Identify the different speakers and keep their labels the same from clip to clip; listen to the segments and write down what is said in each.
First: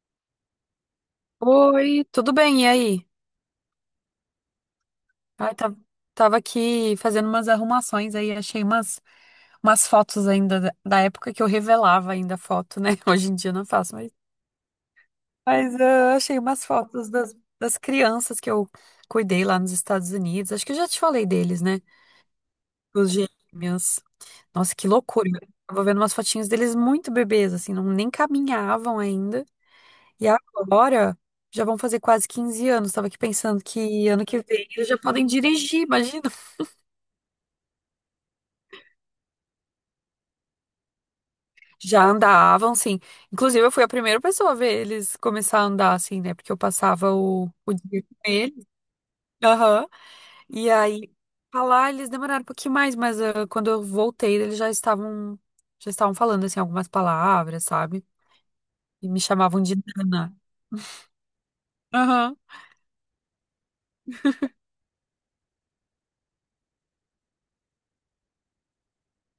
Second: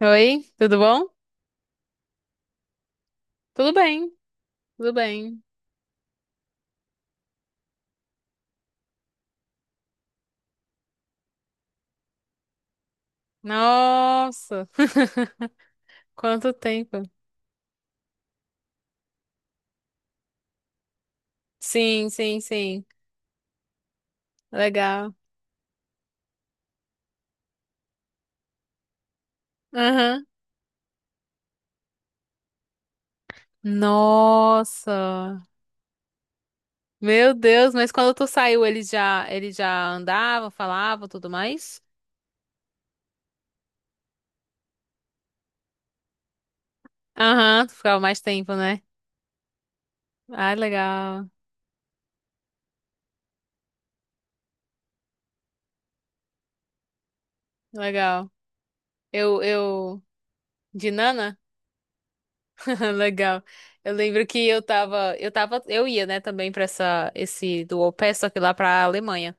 Speaker 1: Oi, tudo bom?
Speaker 2: Oi, tudo bem? E aí?
Speaker 1: Tudo bem, tudo bem.
Speaker 2: Ai, tá- Tava aqui fazendo umas arrumações aí, achei umas fotos ainda da época que eu revelava ainda foto, né? Hoje em dia eu não faço mais,
Speaker 1: Nossa,
Speaker 2: mas eu achei
Speaker 1: quanto
Speaker 2: umas
Speaker 1: tempo.
Speaker 2: fotos das crianças que eu cuidei lá nos Estados Unidos. Acho que eu já te falei deles, né?
Speaker 1: Sim, sim, sim.
Speaker 2: Os gêmeos. Nossa, que
Speaker 1: Legal.
Speaker 2: loucura. Eu tava vendo umas fotinhas deles muito bebês, assim, não, nem caminhavam ainda.
Speaker 1: Aham.
Speaker 2: E agora já vão fazer quase 15 anos. Estava aqui pensando que ano que vem eles já podem
Speaker 1: Nossa,
Speaker 2: dirigir, imagina.
Speaker 1: meu Deus, mas quando tu saiu, ele já andava, falava, tudo mais?
Speaker 2: Já andavam, sim. Inclusive, eu fui a primeira pessoa a ver eles começar a andar, assim, né? Porque eu passava
Speaker 1: Aham,
Speaker 2: o
Speaker 1: tu ficava
Speaker 2: dia com
Speaker 1: mais tempo,
Speaker 2: eles.
Speaker 1: né?
Speaker 2: Aham.
Speaker 1: Ah,
Speaker 2: E aí,
Speaker 1: legal,
Speaker 2: pra lá eles demoraram um pouquinho mais, mas quando eu voltei, eles já estavam falando, assim, algumas palavras, sabe?
Speaker 1: legal.
Speaker 2: E me
Speaker 1: Eu,
Speaker 2: chamavam de
Speaker 1: eu,
Speaker 2: Nana.
Speaker 1: de Nana?
Speaker 2: Aham.
Speaker 1: Legal. Eu lembro que eu ia, né, também pra esse do au pair, só que lá pra Alemanha.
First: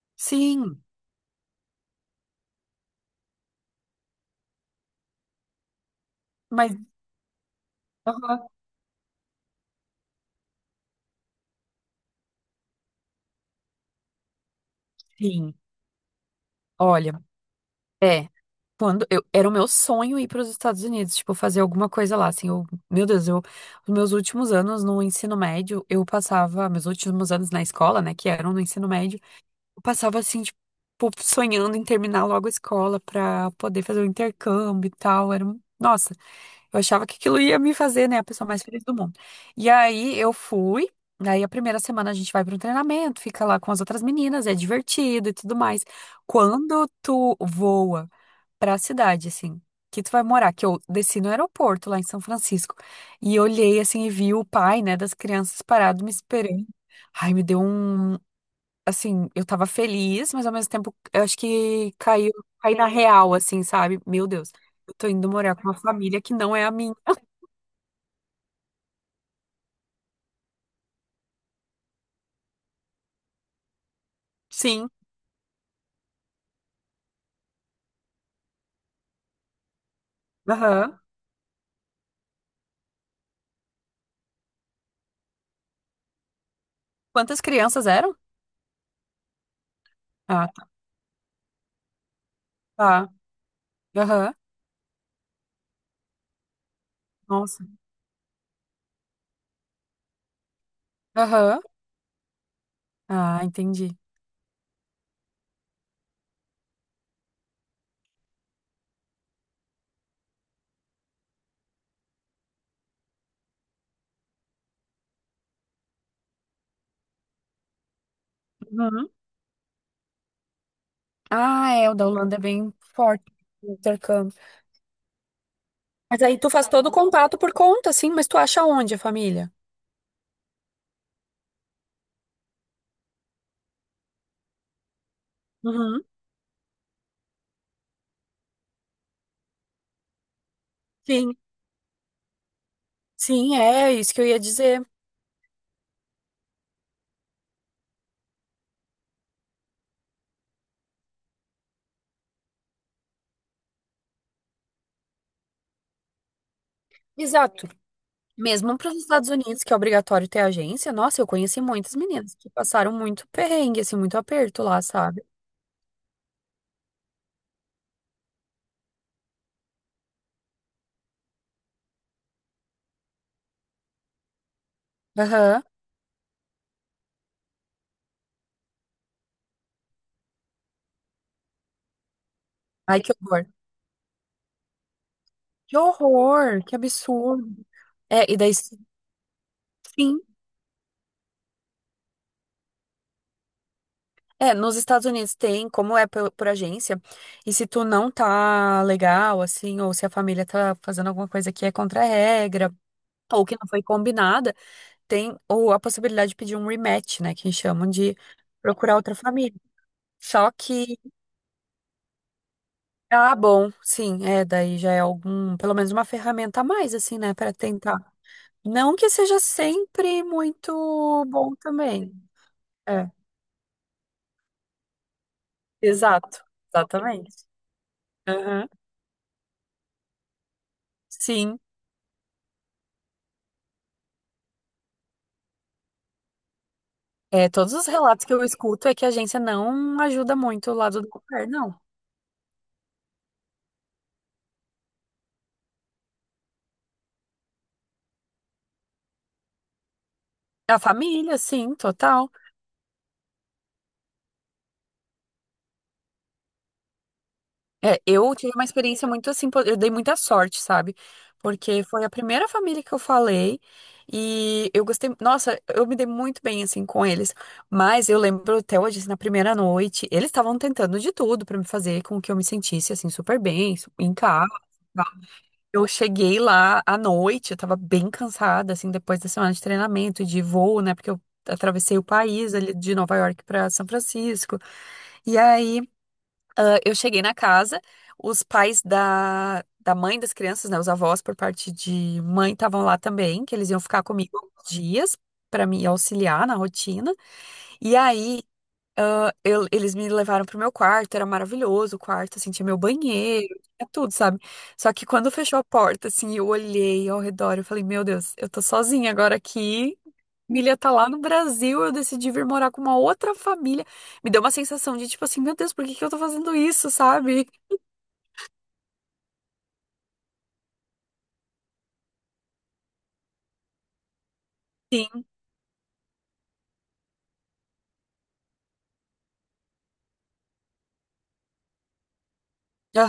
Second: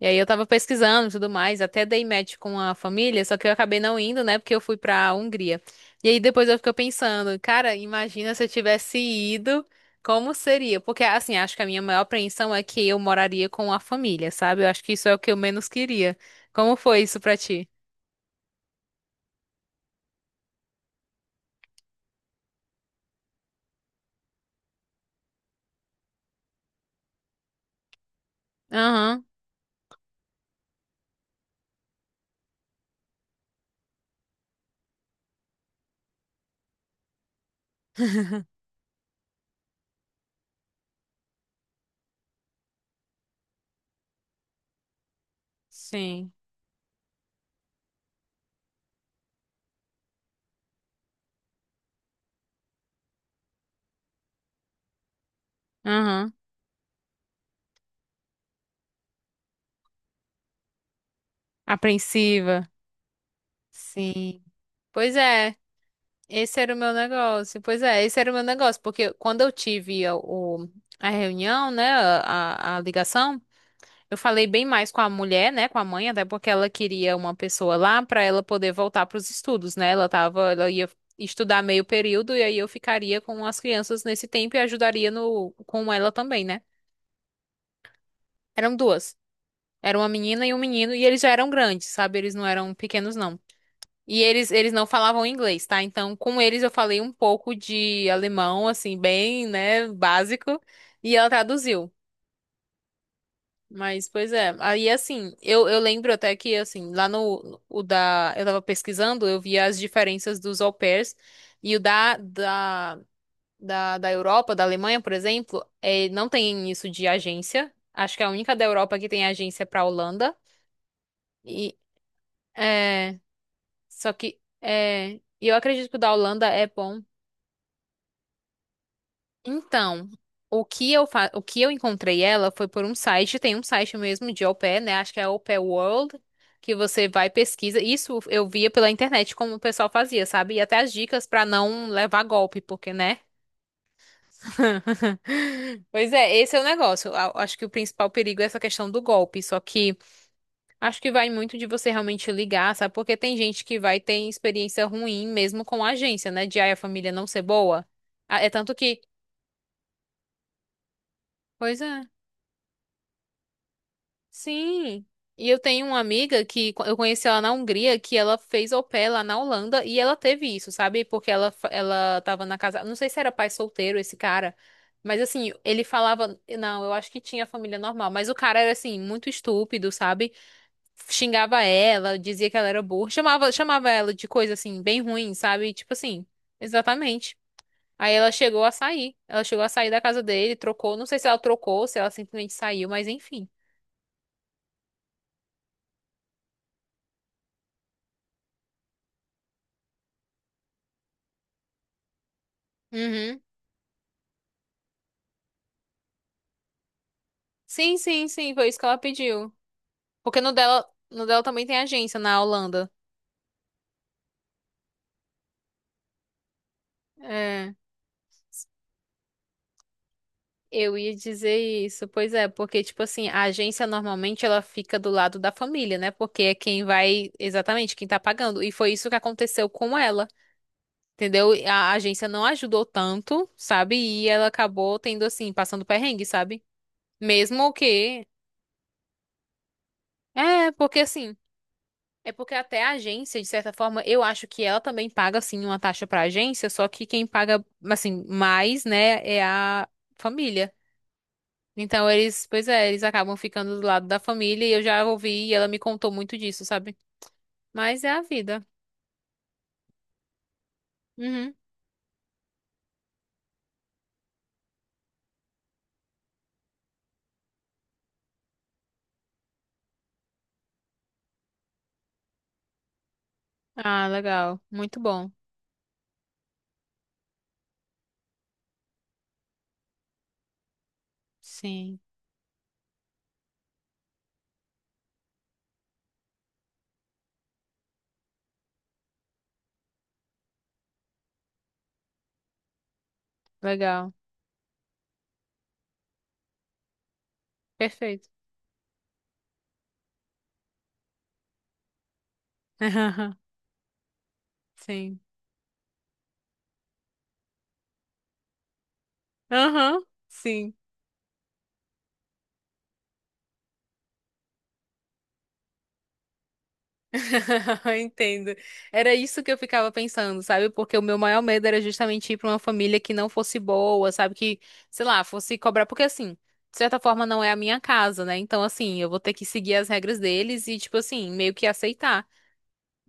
Speaker 1: E aí eu tava
Speaker 2: Sim,
Speaker 1: pesquisando e tudo mais, até dei match com a família, só que eu acabei não indo, né? Porque eu fui pra Hungria. E aí depois eu fiquei
Speaker 2: mas.
Speaker 1: pensando, cara, imagina se
Speaker 2: Aham.
Speaker 1: eu tivesse ido, como seria? Porque assim, acho que a minha maior apreensão é que eu moraria com a família, sabe? Eu acho que isso é o que eu
Speaker 2: Sim.
Speaker 1: menos queria. Como foi isso
Speaker 2: Olha.
Speaker 1: pra ti?
Speaker 2: é. Quando eu, era o meu sonho ir para os Estados Unidos, tipo, fazer alguma coisa lá, assim, meu Deus, os meus últimos anos no ensino médio, eu passava, meus últimos anos na escola, né, que eram no ensino médio,
Speaker 1: Aham,
Speaker 2: eu passava, assim, tipo, sonhando em terminar logo a escola para poder fazer o intercâmbio e tal, nossa, eu achava que aquilo ia me fazer, né, a pessoa mais feliz do mundo. E aí eu fui, aí a primeira semana a gente vai para um treinamento, fica lá com as outras meninas, é divertido e tudo mais.
Speaker 1: sim.
Speaker 2: Quando tu voa pra cidade, assim, que tu vai morar, que eu desci no aeroporto lá em São Francisco e olhei, assim, e vi o pai, né, das crianças parado me
Speaker 1: Aham.
Speaker 2: esperando. Ai, me deu um, assim, eu tava feliz, mas ao mesmo tempo, eu acho que
Speaker 1: Apreensiva.
Speaker 2: caí na real, assim, sabe? Meu
Speaker 1: Sim.
Speaker 2: Deus, eu tô
Speaker 1: Pois
Speaker 2: indo morar
Speaker 1: é.
Speaker 2: com uma família que não
Speaker 1: Esse
Speaker 2: é a
Speaker 1: era o meu
Speaker 2: minha.
Speaker 1: negócio. Pois é, esse era o meu negócio, porque quando eu tive a reunião, né, a ligação, eu falei bem
Speaker 2: Sim,
Speaker 1: mais com a mulher, né, com a mãe, até porque ela queria uma pessoa lá para ela poder voltar para os estudos, né? Ela ia
Speaker 2: aham.
Speaker 1: estudar meio período e aí eu ficaria com as crianças nesse tempo e ajudaria no com ela também, né?
Speaker 2: Quantas crianças eram?
Speaker 1: Eram duas. Era uma menina
Speaker 2: Ah,
Speaker 1: e um menino e eles já eram grandes, sabe? Eles não eram
Speaker 2: tá,
Speaker 1: pequenos, não. E
Speaker 2: aham.
Speaker 1: eles não falavam inglês, tá? Então, com eles eu falei um pouco
Speaker 2: Nossa,
Speaker 1: de alemão, assim, bem, né, básico, e ela
Speaker 2: aham.
Speaker 1: traduziu.
Speaker 2: Ah, entendi.
Speaker 1: Mas, pois é. Aí, assim, eu lembro até que, assim, lá no, o da, eu tava pesquisando, eu via as diferenças dos au pairs, e o da Europa, da Alemanha, por exemplo, é, não tem isso de agência. Acho que é a única da Europa que
Speaker 2: Uhum.
Speaker 1: tem agência pra Holanda.
Speaker 2: Ah,
Speaker 1: E,
Speaker 2: é, o da Holanda é bem
Speaker 1: é,
Speaker 2: forte. O
Speaker 1: só
Speaker 2: intercâmbio.
Speaker 1: que, é, eu acredito que o da
Speaker 2: Mas aí
Speaker 1: Holanda
Speaker 2: tu
Speaker 1: é
Speaker 2: faz todo o
Speaker 1: bom.
Speaker 2: contato por conta, sim, mas tu acha onde a família?
Speaker 1: Então, o que eu encontrei ela foi por um site, tem um site mesmo de au pair, né? Acho que é au pair
Speaker 2: Uhum,
Speaker 1: World, que você vai e pesquisa. Isso eu via pela internet como o pessoal fazia, sabe? E até as dicas
Speaker 2: sim,
Speaker 1: pra não levar golpe, porque, né?
Speaker 2: sim, é isso que eu ia dizer.
Speaker 1: Pois é, esse é o negócio. Acho que o principal perigo é essa questão do golpe. Só que acho que vai muito de você realmente ligar, sabe? Porque tem gente que vai ter experiência ruim mesmo com a agência, né? De aí a família não ser
Speaker 2: Exato.
Speaker 1: boa. Ah, é tanto
Speaker 2: Mesmo para os
Speaker 1: que.
Speaker 2: Estados Unidos, que é obrigatório ter agência, nossa, eu conheci
Speaker 1: Pois
Speaker 2: muitas
Speaker 1: é.
Speaker 2: meninas que passaram muito perrengue, assim, muito aperto lá,
Speaker 1: Sim.
Speaker 2: sabe?
Speaker 1: E eu tenho uma amiga que eu conheci ela na Hungria, que ela fez au pair lá na Holanda e ela teve isso, sabe? Porque ela tava na casa. Não sei se era pai solteiro esse cara, mas assim,
Speaker 2: Aham.
Speaker 1: ele falava. Não, eu acho que tinha família normal, mas o cara era assim, muito estúpido, sabe? Xingava ela, dizia que ela era
Speaker 2: Ai,
Speaker 1: burra,
Speaker 2: que horror.
Speaker 1: chamava ela de coisa assim, bem ruim, sabe?
Speaker 2: Que
Speaker 1: Tipo assim,
Speaker 2: horror, que
Speaker 1: exatamente.
Speaker 2: absurdo.
Speaker 1: Aí
Speaker 2: É,
Speaker 1: ela
Speaker 2: e daí,
Speaker 1: chegou a sair. Ela chegou a sair da
Speaker 2: sim.
Speaker 1: casa dele, trocou. Não sei se ela trocou, se ela simplesmente saiu, mas enfim.
Speaker 2: É, nos Estados Unidos tem, como é por agência, e se tu não tá legal, assim, ou se a família tá fazendo alguma coisa que é contra a regra,
Speaker 1: Uhum.
Speaker 2: ou que não foi combinada, tem ou a possibilidade de pedir um rematch, né, que chamam
Speaker 1: Sim,
Speaker 2: de
Speaker 1: sim, sim, foi isso que
Speaker 2: procurar
Speaker 1: ela
Speaker 2: outra
Speaker 1: pediu.
Speaker 2: família.
Speaker 1: Porque
Speaker 2: Só
Speaker 1: no dela,
Speaker 2: que,
Speaker 1: no dela também tem agência na Holanda.
Speaker 2: ah, bom, sim, é, daí já é algum, pelo menos uma ferramenta a mais, assim, né, para
Speaker 1: É,
Speaker 2: tentar. Não que seja sempre
Speaker 1: eu ia
Speaker 2: muito bom
Speaker 1: dizer isso.
Speaker 2: também.
Speaker 1: Pois é, porque tipo
Speaker 2: É,
Speaker 1: assim, a agência normalmente ela fica do lado da família, né?
Speaker 2: exato,
Speaker 1: Porque é quem vai,
Speaker 2: exatamente.
Speaker 1: exatamente, quem tá pagando.
Speaker 2: Aham.
Speaker 1: E foi isso que aconteceu com ela. Entendeu?
Speaker 2: Sim,
Speaker 1: A agência não ajudou tanto, sabe? E ela acabou tendo assim, passando perrengue, sabe?
Speaker 2: é, todos
Speaker 1: Mesmo
Speaker 2: os relatos
Speaker 1: que
Speaker 2: que eu escuto é que a agência não ajuda
Speaker 1: é,
Speaker 2: muito o
Speaker 1: porque
Speaker 2: lado do
Speaker 1: assim,
Speaker 2: governo, não.
Speaker 1: é porque até a agência, de certa forma, eu acho que ela também paga, assim, uma taxa pra agência, só que quem paga, assim, mais, né, é a família.
Speaker 2: A família, sim,
Speaker 1: Então
Speaker 2: total.
Speaker 1: eles, pois é, eles acabam ficando do lado da família e eu já ouvi e ela me contou muito disso, sabe?
Speaker 2: É,
Speaker 1: Mas é a
Speaker 2: eu tive uma
Speaker 1: vida.
Speaker 2: experiência muito assim, eu dei muita sorte, sabe?
Speaker 1: Uhum.
Speaker 2: Porque foi a primeira família que eu falei e eu gostei, nossa, eu me dei muito bem assim com eles. Mas eu lembro até hoje, assim, na primeira noite, eles estavam tentando de tudo pra me fazer com que eu me sentisse assim super bem,
Speaker 1: Ah,
Speaker 2: em casa.
Speaker 1: legal. Muito bom.
Speaker 2: e Eu cheguei lá à noite, eu tava bem cansada assim depois da semana de treinamento e de voo, né? Porque eu atravessei
Speaker 1: Sim.
Speaker 2: o país ali de Nova York pra São Francisco. E aí eu cheguei na casa, os pais da mãe das crianças, né, os avós por parte de mãe estavam lá também, que eles iam ficar
Speaker 1: Legal.
Speaker 2: comigo alguns dias para me auxiliar na rotina. E
Speaker 1: Perfeito.
Speaker 2: aí, eles me levaram pro meu quarto, era maravilhoso o quarto, assim, tinha meu banheiro, tinha tudo, sabe? Só que
Speaker 1: Sim.
Speaker 2: quando fechou a porta, assim, eu olhei ao redor, eu falei, meu Deus, eu tô sozinha agora aqui.
Speaker 1: Aham. Sim.
Speaker 2: Milha tá lá no Brasil, eu decidi vir morar com uma outra família. Me deu uma sensação de tipo assim, meu Deus, por que que eu tô fazendo isso, sabe?
Speaker 1: Entendo. Era isso que eu ficava pensando, sabe? Porque o meu maior medo era justamente ir para uma família que não fosse boa, sabe? Que, sei lá, fosse cobrar. Porque, assim, de certa forma não é a minha casa, né? Então, assim, eu vou ter que seguir as regras deles e, tipo assim, meio que aceitar.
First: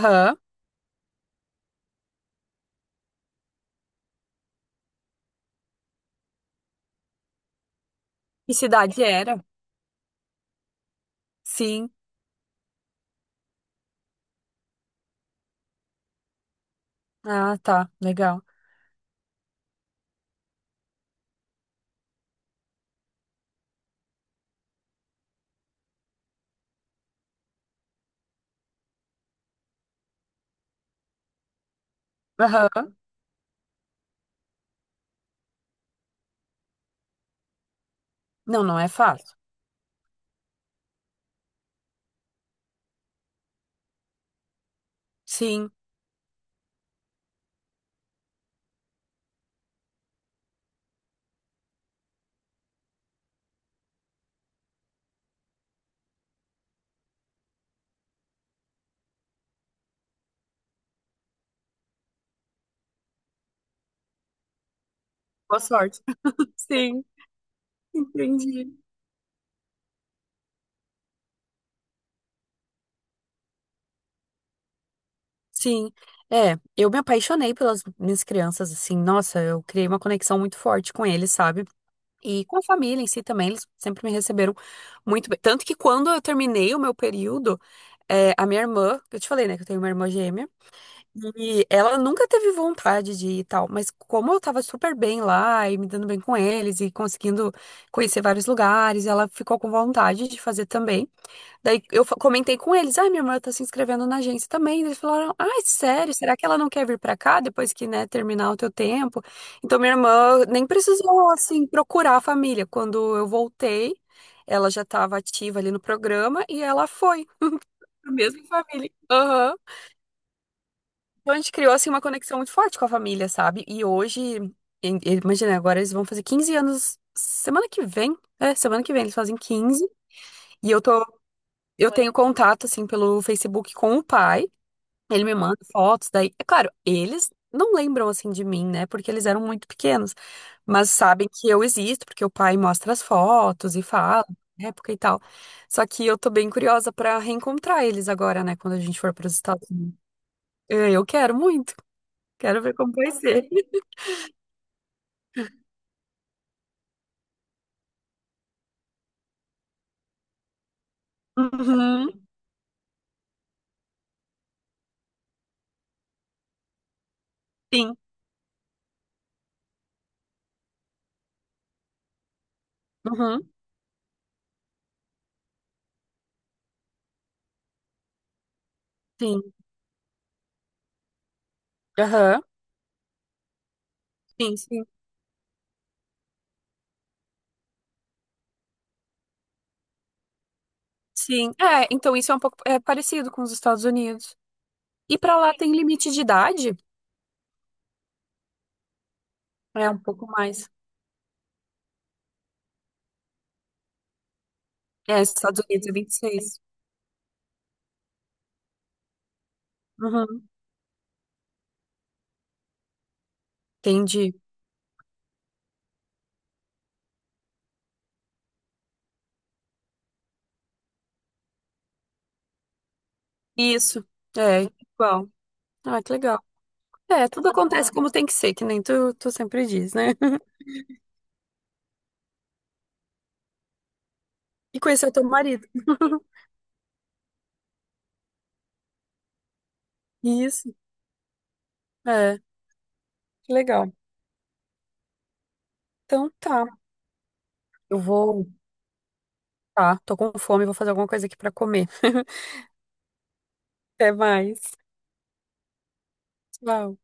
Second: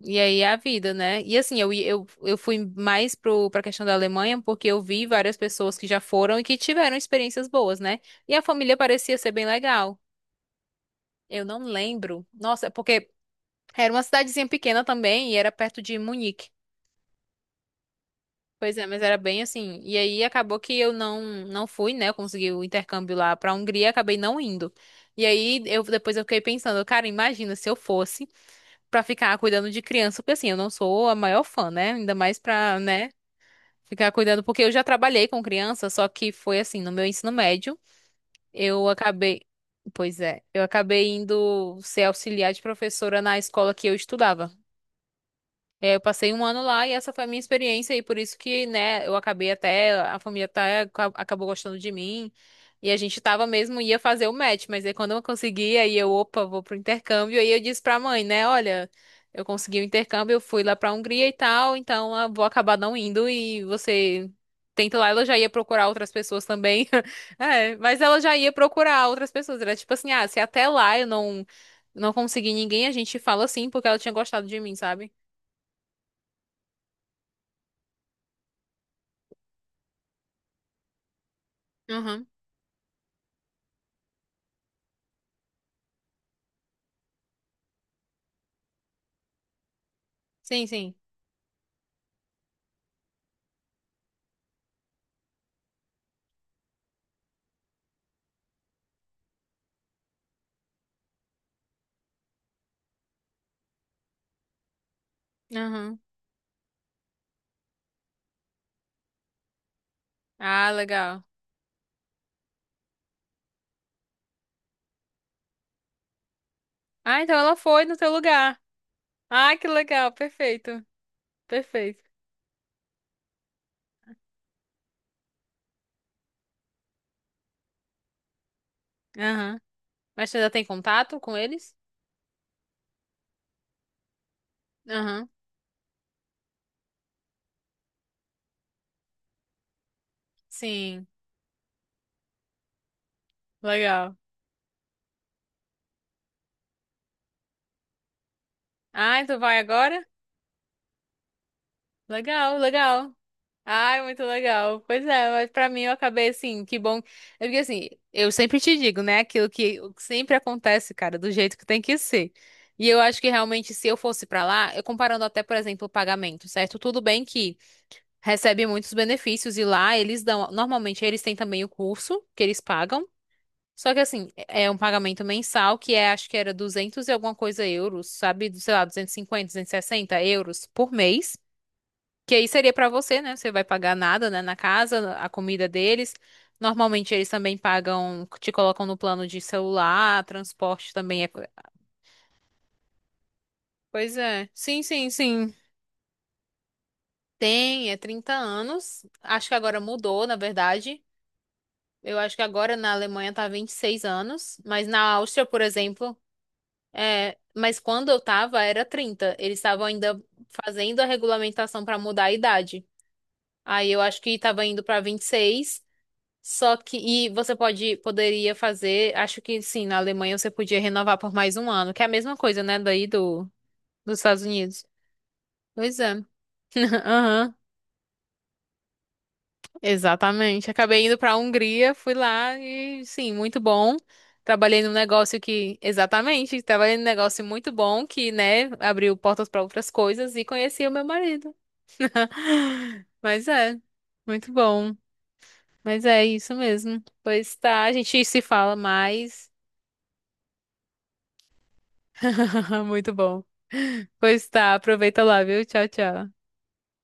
Speaker 1: E aí é a vida, né? E, assim, eu fui mais pra questão da Alemanha porque eu vi várias pessoas que já foram e que tiveram experiências boas, né? E a
Speaker 2: Que
Speaker 1: família
Speaker 2: cidade
Speaker 1: parecia ser
Speaker 2: era?
Speaker 1: bem legal. Eu não
Speaker 2: Sim.
Speaker 1: lembro. Nossa, é porque. Era uma cidadezinha pequena também e era perto de Munique.
Speaker 2: Ah, tá. Legal.
Speaker 1: Pois é, mas era bem assim. E aí acabou que eu não fui, né? Eu consegui o intercâmbio lá pra Hungria, acabei não indo. E aí eu depois eu fiquei pensando, cara, imagina se eu fosse pra ficar cuidando de criança, porque assim, eu não sou a maior fã, né? Ainda mais pra,
Speaker 2: Aham.
Speaker 1: né, ficar cuidando, porque eu já trabalhei com criança, só que foi assim, no meu ensino médio,
Speaker 2: Não, não é
Speaker 1: eu
Speaker 2: fácil.
Speaker 1: acabei, pois é, eu acabei indo ser auxiliar de professora na escola que eu estudava.
Speaker 2: Sim.
Speaker 1: É, eu passei um ano lá e essa foi a minha experiência e por isso que, né, eu acabei até, a família até acabou gostando de mim e a gente tava mesmo, ia fazer o match, mas aí quando eu consegui, aí eu, opa, vou pro intercâmbio, aí eu disse pra mãe, né, olha, eu consegui o intercâmbio, eu fui lá pra Hungria e tal, então vou acabar não indo e você tenta lá, ela já ia
Speaker 2: Boa
Speaker 1: procurar
Speaker 2: sorte.
Speaker 1: outras pessoas também,
Speaker 2: Sim,
Speaker 1: é, mas ela já ia
Speaker 2: entendi.
Speaker 1: procurar outras pessoas, era tipo assim, ah, se até lá eu não conseguir ninguém, a gente fala assim porque ela tinha gostado de mim, sabe?
Speaker 2: Sim. É, eu me apaixonei pelas minhas crianças, assim. Nossa, eu criei uma conexão muito forte com eles, sabe? E com a família em si também, eles sempre me receberam muito bem. Tanto que quando eu terminei o meu período, é, a minha irmã, eu te falei, né, que eu tenho uma irmã gêmea.
Speaker 1: Sim, sim.
Speaker 2: E ela nunca teve vontade de ir e tal, mas como eu tava super bem lá e me dando bem com eles e conseguindo conhecer vários lugares, ela ficou com vontade de fazer também. Daí eu comentei com eles: ai, minha irmã tá se inscrevendo na agência também. Eles falaram: ai,
Speaker 1: Aham.
Speaker 2: sério, será que ela não quer vir pra cá depois que, né, terminar o teu tempo? Então minha irmã nem
Speaker 1: Ah, legal.
Speaker 2: precisou, assim, procurar a família. Quando eu voltei, ela já tava ativa ali no programa e ela
Speaker 1: Ah,
Speaker 2: foi
Speaker 1: então ela foi no teu
Speaker 2: pra mesma
Speaker 1: lugar.
Speaker 2: família. Aham.
Speaker 1: Ah, que legal. Perfeito.
Speaker 2: Então a gente criou assim uma
Speaker 1: Perfeito.
Speaker 2: conexão muito forte com a família, sabe? E hoje, imagina, agora eles vão fazer 15 anos semana que vem. É, semana que vem eles fazem
Speaker 1: Aham.
Speaker 2: 15
Speaker 1: Mas você já tem
Speaker 2: e
Speaker 1: contato com eles?
Speaker 2: eu tenho contato assim pelo Facebook com o pai. Ele
Speaker 1: Aham.
Speaker 2: me manda fotos daí. É claro, eles não lembram assim de mim, né? Porque eles eram muito pequenos, mas
Speaker 1: Sim.
Speaker 2: sabem que eu existo porque o pai mostra as fotos e
Speaker 1: Legal.
Speaker 2: fala na época e tal. Só que eu tô bem curiosa pra reencontrar eles agora, né, quando a gente for
Speaker 1: Ah,
Speaker 2: para os
Speaker 1: tu vai
Speaker 2: Estados Unidos.
Speaker 1: agora?
Speaker 2: É, eu quero muito.
Speaker 1: Legal,
Speaker 2: Quero ver como vai
Speaker 1: legal.
Speaker 2: ser.
Speaker 1: Ai, muito legal. Pois é, mas pra mim eu acabei assim, que bom. É, porque assim, eu sempre te digo, né? Aquilo que o que sempre acontece, cara, do jeito que tem que
Speaker 2: Uhum,
Speaker 1: ser. E eu acho que realmente se eu fosse pra lá, eu comparando até, por exemplo, o pagamento, certo? Tudo bem que
Speaker 2: sim.
Speaker 1: recebe muitos benefícios e lá eles dão, normalmente eles têm também o curso que eles pagam,
Speaker 2: Uhum,
Speaker 1: só que assim, é um pagamento mensal que é, acho que era 200 e alguma coisa euros, sabe, sei lá, 200 duzentos e
Speaker 2: sim.
Speaker 1: cinquenta 260 euros por mês, que
Speaker 2: Aham.
Speaker 1: aí seria pra você, né? Você vai pagar nada, né, na
Speaker 2: Sim, sim.
Speaker 1: casa, a comida deles. Normalmente eles também pagam, te colocam no plano de celular, transporte também é.
Speaker 2: Sim. É, então isso é um pouco é parecido com os Estados
Speaker 1: Pois
Speaker 2: Unidos.
Speaker 1: é. Sim, sim,
Speaker 2: E pra lá
Speaker 1: sim.
Speaker 2: tem limite de idade?
Speaker 1: Tem, é 30 anos. Acho que agora
Speaker 2: É um
Speaker 1: mudou,
Speaker 2: pouco
Speaker 1: na
Speaker 2: mais.
Speaker 1: verdade. Eu acho que agora na Alemanha tá 26 anos, mas na
Speaker 2: É, os
Speaker 1: Áustria, por
Speaker 2: Estados Unidos é
Speaker 1: exemplo,
Speaker 2: 26.
Speaker 1: é, mas quando eu tava era 30. Eles estavam ainda
Speaker 2: Uhum,
Speaker 1: fazendo a regulamentação pra mudar a idade. Aí eu acho
Speaker 2: entendi.
Speaker 1: que tava indo pra 26. Só que e você poderia fazer, acho que sim, na Alemanha você podia renovar por mais um ano, que é a mesma coisa, né, daí do
Speaker 2: Isso.
Speaker 1: dos Estados
Speaker 2: É,
Speaker 1: Unidos.
Speaker 2: igual.
Speaker 1: Pois
Speaker 2: Ah, que
Speaker 1: é.
Speaker 2: legal. É, tudo
Speaker 1: Aham.
Speaker 2: acontece como tem que ser, que nem tu, tu sempre diz, né?
Speaker 1: Exatamente. Acabei indo para a Hungria, fui lá e sim, muito bom.
Speaker 2: E
Speaker 1: Trabalhei num
Speaker 2: conhecer o teu
Speaker 1: negócio
Speaker 2: marido.
Speaker 1: que, exatamente, trabalhei num negócio muito bom que, né, abriu portas para outras coisas e
Speaker 2: Isso.
Speaker 1: conheci o meu marido.
Speaker 2: É,
Speaker 1: Mas
Speaker 2: que
Speaker 1: é,
Speaker 2: legal.
Speaker 1: muito bom. Mas é
Speaker 2: Então
Speaker 1: isso
Speaker 2: tá.
Speaker 1: mesmo. Pois tá, a
Speaker 2: Eu
Speaker 1: gente se
Speaker 2: vou.
Speaker 1: fala mais.
Speaker 2: Tá, tô com fome, vou fazer alguma coisa aqui pra comer.
Speaker 1: Muito bom.
Speaker 2: Até
Speaker 1: Pois tá,
Speaker 2: mais.
Speaker 1: aproveita lá, viu? Tchau, tchau.
Speaker 2: Tchau.